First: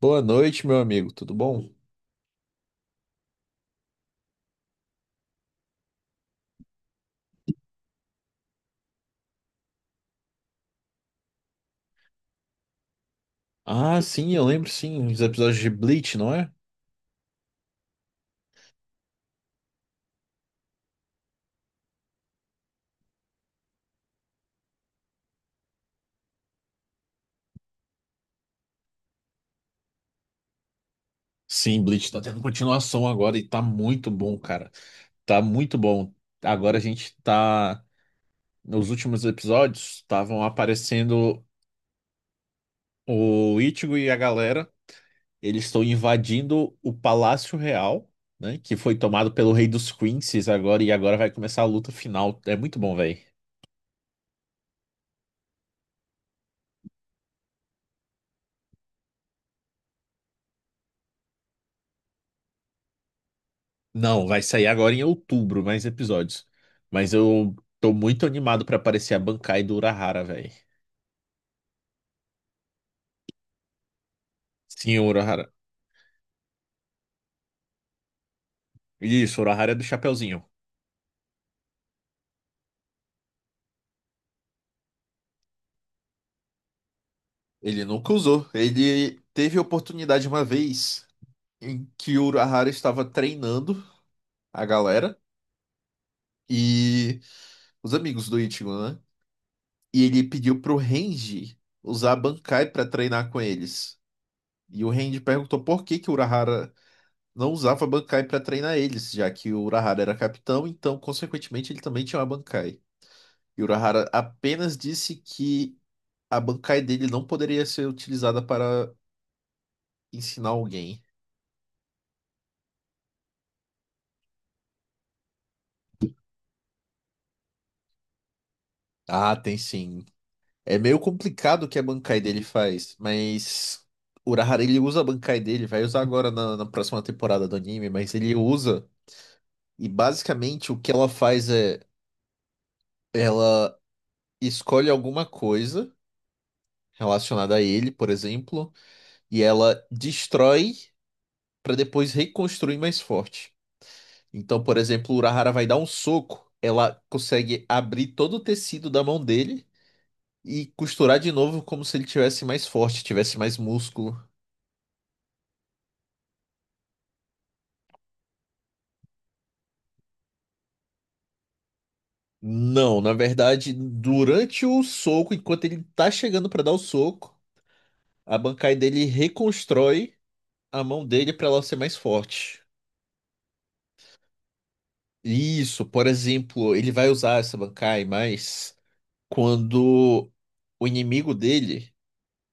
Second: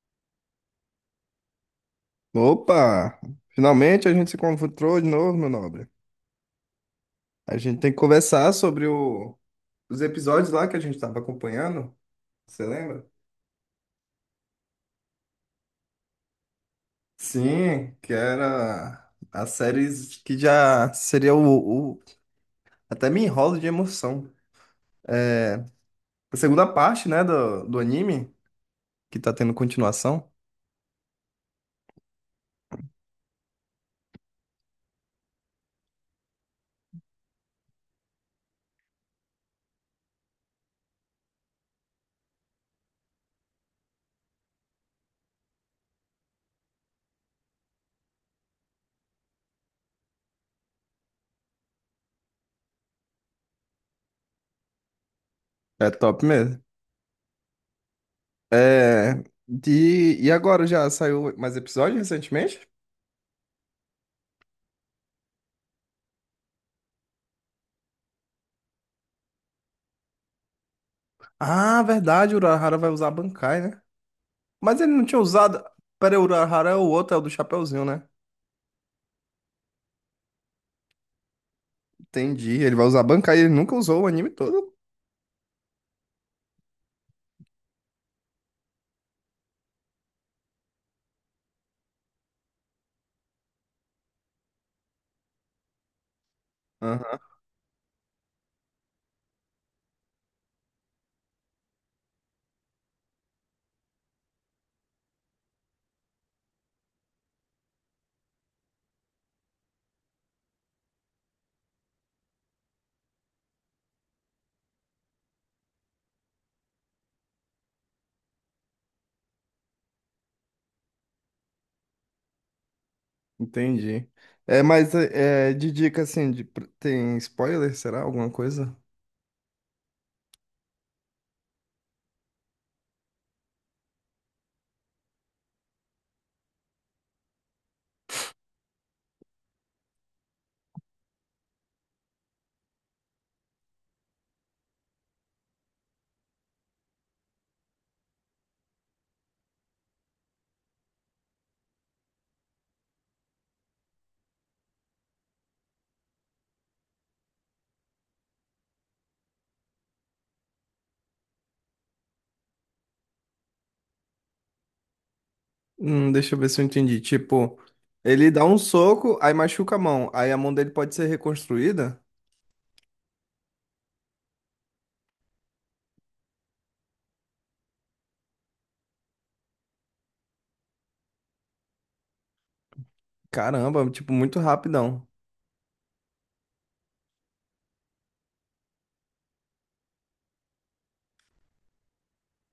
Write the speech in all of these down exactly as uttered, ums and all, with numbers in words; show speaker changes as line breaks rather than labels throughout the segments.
Boa noite, meu amigo, tudo bom?
Opa! Finalmente a gente se encontrou de novo, meu nobre. A gente tem que conversar sobre o- os episódios lá que a gente estava acompanhando. Você lembra?
Ah, sim, eu lembro sim, os episódios de Bleach, não é?
Sim, que era a série que já seria o, o- até me enrolo de emoção. A segunda parte, né, do, do anime, que tá tendo continuação.
Sim, Bleach tá tendo continuação agora e tá muito bom, cara. Tá muito bom. Agora a gente tá. Nos últimos episódios, estavam aparecendo o Ichigo e a galera. Eles estão invadindo o Palácio Real, né? Que foi tomado pelo Rei dos Quincies agora, e agora vai começar a luta final. É muito bom, velho.
É top mesmo. É. De... E agora já saiu mais episódio recentemente?
Não, vai sair agora em outubro, mais episódios. Mas eu tô muito animado pra aparecer a Bankai do Urahara, velho.
Ah, verdade, o Urahara vai usar a Bankai, né? Mas ele
Sim,
não
o
tinha
Urahara.
usado. Pera aí, o Urahara é o outro, é o do Chapeuzinho, né?
Isso, o Urahara é do Chapeuzinho.
Entendi. Ele vai usar a Bankai, ele nunca usou o anime todo.
Ele nunca usou. Ele teve oportunidade uma vez em que o Urahara estava treinando a galera
Aham,
e os amigos do Ichigo, né? E ele pediu pro Renji usar a Bankai para treinar com eles. E o Renji perguntou por que que o Urahara não usava Bankai para treinar eles, já que o Urahara era capitão, então, consequentemente, ele também tinha uma Bankai. E o Urahara apenas disse que a Bankai dele não poderia ser utilizada para ensinar alguém.
entendi. É, mas é, é, de dica assim, de- tem spoiler, será? Alguma coisa?
Ah, tem sim. É meio complicado o que a Bankai dele faz, mas o Urahara ele usa a Bankai dele, vai usar agora na, na próxima temporada do anime, mas ele usa e basicamente o que ela faz é ela escolhe alguma coisa relacionada a ele, por exemplo. E ela destrói para depois reconstruir mais forte. Então, por exemplo, o Urahara vai dar um soco, ela consegue abrir todo o tecido da mão dele e costurar de novo como se ele tivesse mais forte, tivesse mais músculo.
Hum, deixa eu ver se eu entendi. Tipo, ele dá um soco, aí machuca a mão. Aí a mão dele pode ser reconstruída?
Não, na verdade, durante o soco, enquanto ele tá chegando para dar o soco, a Bankai dele reconstrói a mão dele para ela ser mais forte.
Caramba, tipo, muito rapidão.
Isso, por exemplo, ele vai usar essa Bankai mais quando o inimigo dele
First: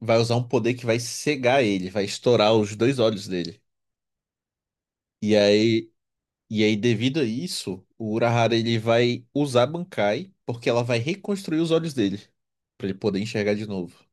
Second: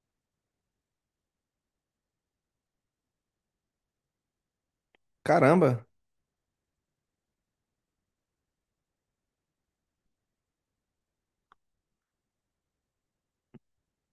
vai usar um poder que vai cegar ele, vai estourar os dois olhos dele. E
Caramba.
aí, e aí devido a isso, o Urahara ele vai usar a Bankai porque ela vai reconstruir os olhos dele pra ele poder enxergar de novo.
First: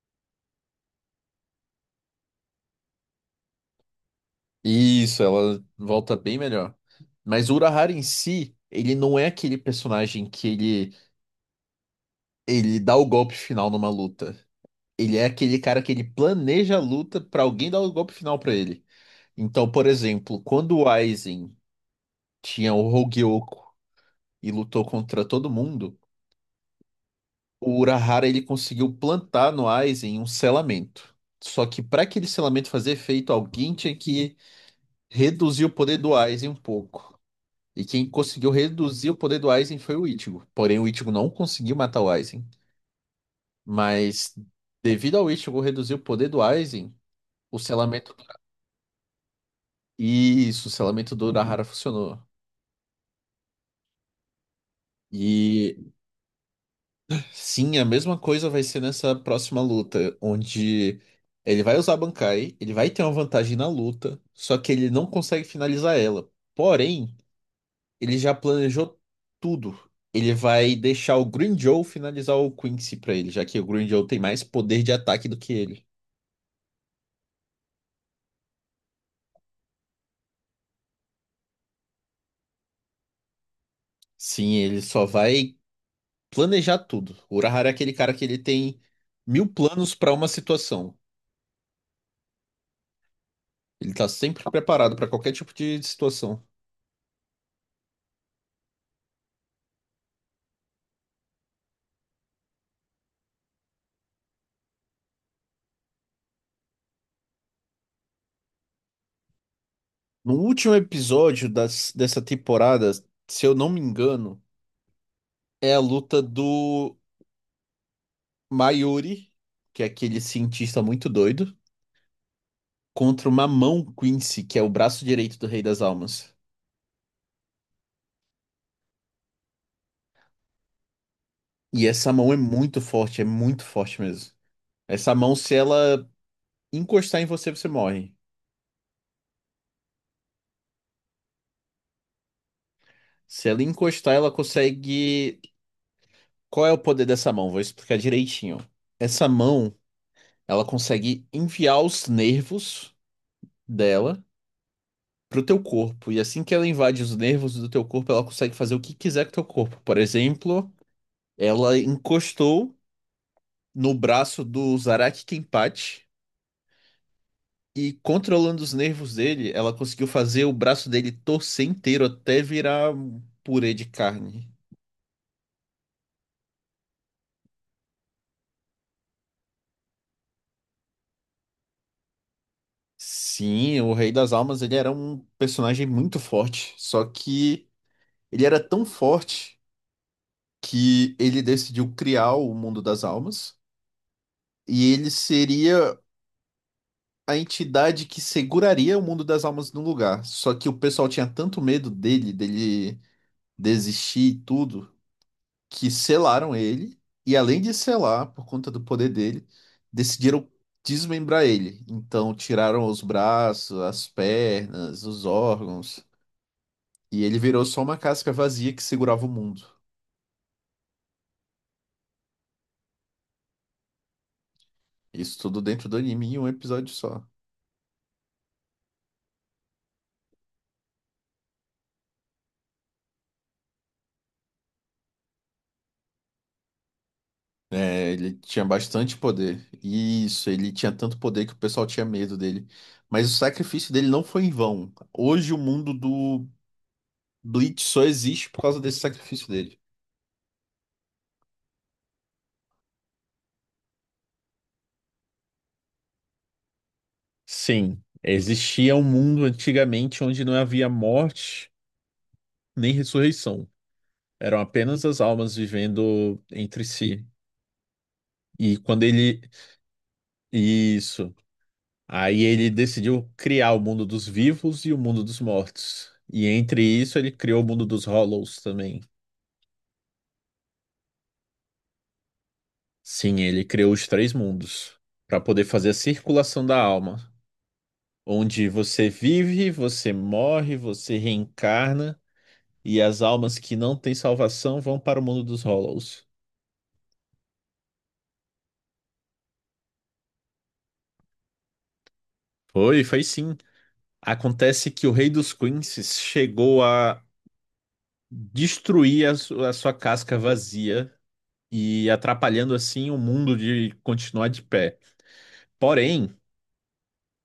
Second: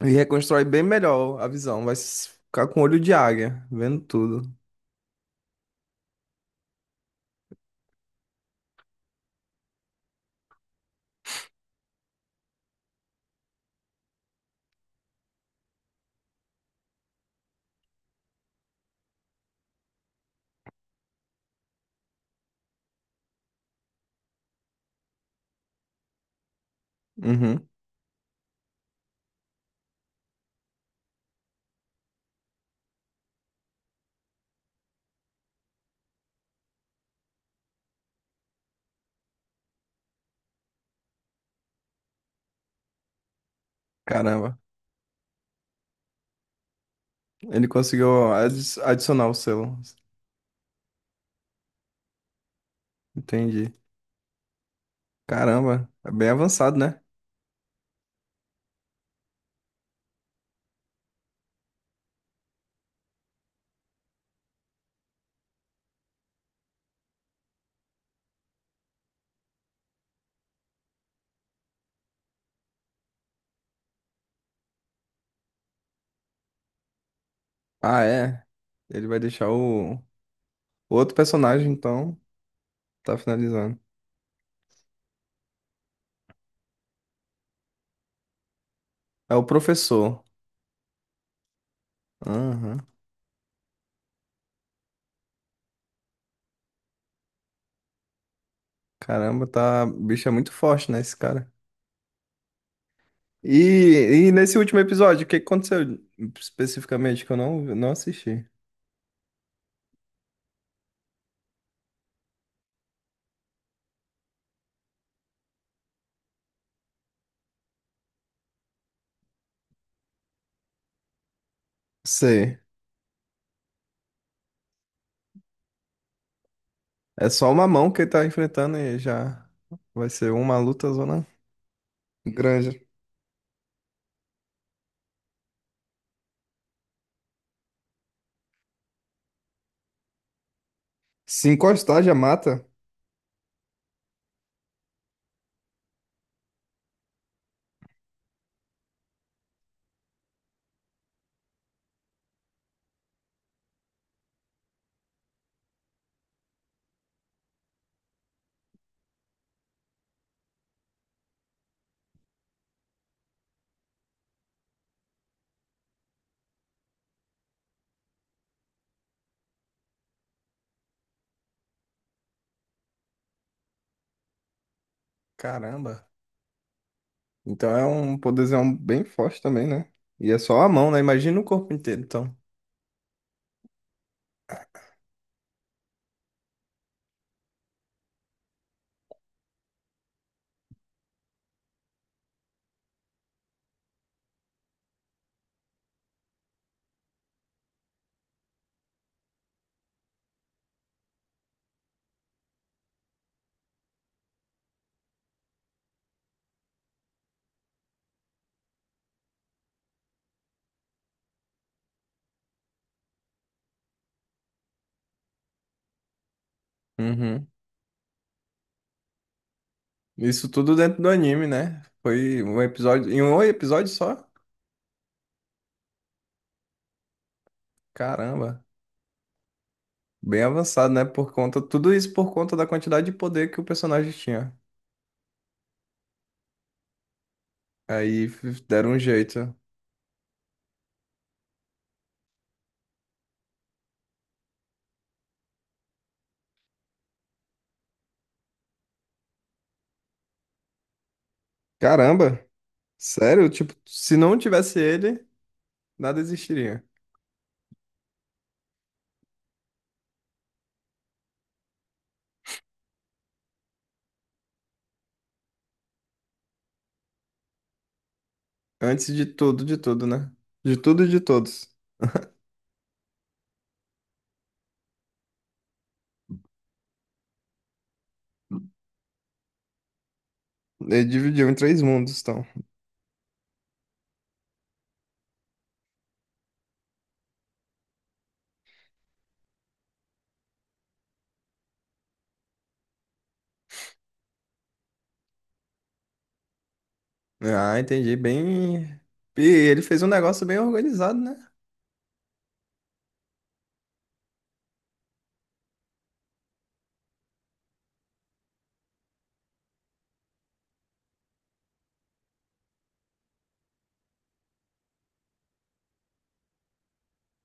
E reconstrói bem melhor a visão. Vai s- ficar com olho de águia, vendo tudo.
Isso, ela volta bem melhor. Mas o Urahara em si, ele não é aquele personagem que ele ele dá o golpe final numa luta. Ele é aquele cara que ele planeja a luta pra alguém dar o golpe final pra ele. Então, por exemplo, quando o Aizen tinha o Hogyoku e lutou contra todo mundo,
Uhum,
o Urahara ele conseguiu plantar no Aizen um selamento. Só que para aquele selamento fazer efeito, alguém tinha que reduzir o poder do Aizen um pouco. E quem conseguiu reduzir o poder do Aizen foi o Ichigo. Porém, o Ichigo não conseguiu matar o Aizen. Mas,
caramba.
devido ao Ichigo reduzir o poder do Aizen, o
Ele
selamento...
conseguiu adi- adicionar o selo.
Isso, o selamento do Urahara funcionou.
Entendi.
E
Caramba, é bem avançado, né?
sim, a mesma coisa vai ser nessa próxima luta, onde ele vai usar a Bankai, ele vai ter uma vantagem na luta, só que ele não consegue finalizar ela. Porém, ele já planejou tudo. Ele vai deixar o Green Joe finalizar o Quincy pra ele, já que o Green Joe tem mais poder de ataque do que ele.
Ah, é. Ele vai deixar o. Outro personagem, então, tá finalizando.
Sim, ele só vai planejar tudo. O Urahara é aquele cara que ele tem
É o
mil planos pra
professor.
uma situação.
Aham.
Ele tá sempre preparado pra qualquer tipo de situação.
Caramba, tá. O bicho é muito forte, né, esse cara? E, e nesse último episódio, o que aconteceu especificamente que eu não, não assisti?
No último episódio das, dessa temporada, se eu não me engano, é a luta do Mayuri, que é aquele cientista muito doido,
Sei.
contra uma mão Quincy, que é o braço direito do Rei das Almas.
É só uma mão que ele tá enfrentando e já vai ser uma luta zona
E essa mão é muito
grande.
forte, é muito forte mesmo. Essa mão, se ela encostar em você, você morre.
Se encostar, já mata.
Se ela encostar, ela consegue. Qual é o poder dessa mão? Vou explicar direitinho. Essa mão, ela consegue enviar os nervos dela pro teu corpo. E assim que ela invade os nervos do teu corpo, ela consegue fazer o que quiser com o teu corpo. Por exemplo, ela encostou no braço do Zaraki Kenpachi e controlando os nervos dele, ela conseguiu fazer o braço dele torcer inteiro até virar um purê de carne.
Caramba. Então é um poderzão bem forte também, né? E é só a mão, né? Imagina o corpo inteiro, então.
Sim, o Rei das Almas, ele era um personagem muito forte, só que ele era tão forte que ele decidiu criar o Mundo das Almas e ele seria a entidade que seguraria o mundo das almas no lugar. Só que o pessoal tinha tanto medo dele, dele desistir e tudo, que selaram ele. E além de selar, por conta do poder dele, decidiram desmembrar ele. Então tiraram os braços, as pernas, os órgãos. E ele
Uhum.
virou só uma casca vazia que segurava o mundo.
Isso tudo dentro do anime, né? Foi um episódio, em um episódio só?
Isso tudo dentro do anime em um episódio só.
Caramba, bem avançado, né? Por conta, tudo isso por conta da quantidade de poder que o personagem tinha.
É,
Aí
ele
f-
tinha
deram um
bastante
jeito.
poder. Isso, ele tinha tanto poder que o pessoal tinha medo dele. Mas o sacrifício dele não foi em vão. Hoje o mundo do Bleach só existe por causa desse sacrifício dele.
Caramba, sério? Tipo, se não tivesse ele, nada existiria.
Sim, existia um mundo antigamente onde não havia morte nem ressurreição. Eram apenas as almas vivendo entre si. E quando
Antes de
ele.
tudo, de tudo, né? De tudo e de
Isso.
todos.
Aí ele decidiu criar o mundo dos vivos e o mundo dos mortos. E entre isso ele criou o mundo dos Hollows também.
Ele dividiu em três mundos, então.
Sim, ele criou os três mundos para poder fazer a circulação da alma, onde você vive, você morre, você reencarna e as almas que não têm salvação vão para o mundo dos Hollows.
Ah, entendi. Bem. E ele fez um negócio bem organizado, né?
Foi, foi sim. Acontece que o Rei dos Quinces chegou a destruir a, su- a sua casca vazia e atrapalhando assim o mundo de continuar de pé. Porém,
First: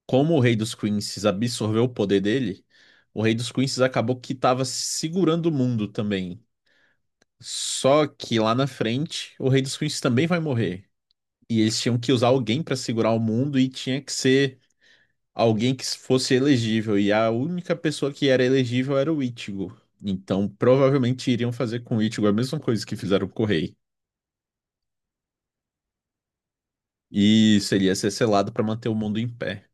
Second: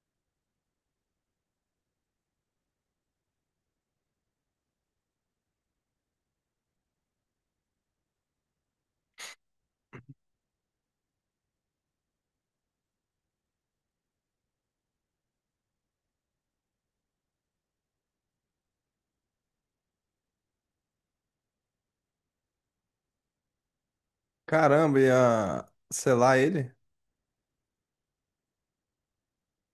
como o Rei dos Queens absorveu o poder dele, o Rei dos Queens acabou que estava segurando o mundo também. Só que lá na frente, o Rei dos Queens também vai morrer. E eles tinham que usar alguém para segurar o mundo e tinha que ser alguém que fosse elegível. E a única pessoa que era elegível era o Ichigo. Então, provavelmente iriam fazer com o Ichigo a mesma coisa que fizeram com o Rei.
Caramba, e a. Sei lá, ele.
E seria ser selado para manter o mundo em pé.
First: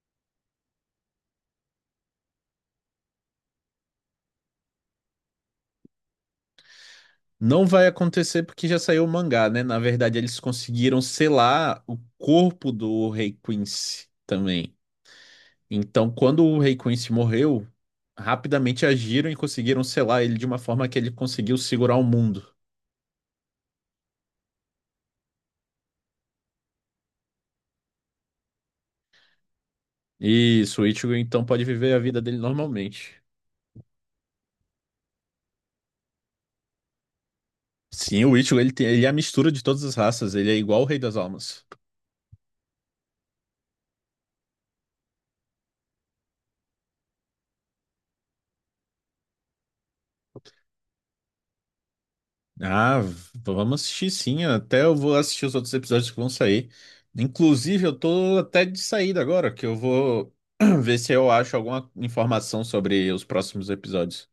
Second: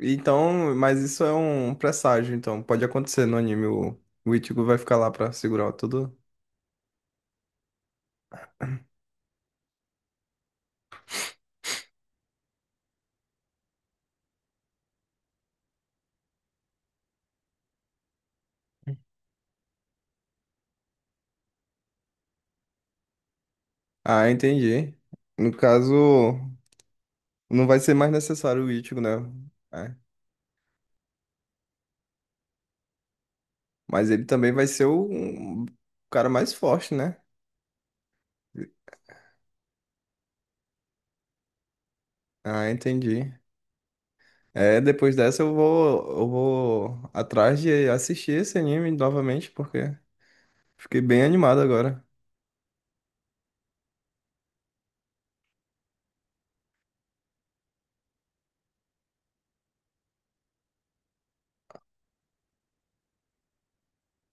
Então, mas isso é um presságio, então pode acontecer no anime. O, o Ichigo vai ficar lá pra segurar tudo.
Não vai acontecer porque já saiu o mangá, né? Na verdade, eles conseguiram selar o corpo do Rei Quincy também. Então, quando o Rei Quincy morreu, rapidamente agiram e conseguiram selar ele de uma forma que ele conseguiu segurar o mundo.
Ah, entendi. No caso, não vai ser mais necessário o Ichigo, né? É.
Isso, o Ichigo então pode viver a vida dele normalmente.
Mas ele também vai ser o, um cara mais forte, né?
Sim, o Ichigo ele tem, ele é a mistura de todas as raças, ele é igual o Rei das Almas.
Ah, entendi. É, depois dessa eu vou, eu vou atrás de assistir esse anime novamente, porque fiquei bem animado agora.
Ah, v- vamos assistir sim. Até eu vou assistir os outros episódios que vão sair. Inclusive, eu tô até de saída agora, que eu vou ver se eu acho alguma informação sobre os próximos episódios.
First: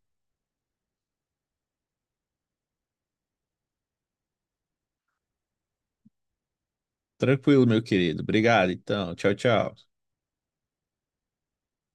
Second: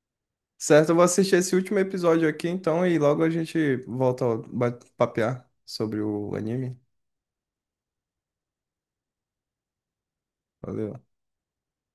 Certo, eu vou assistir esse último episódio aqui então e logo a gente volta a ba- papear sobre o anime.
Tranquilo, meu querido. Obrigado, então. Tchau, tchau.
Valeu.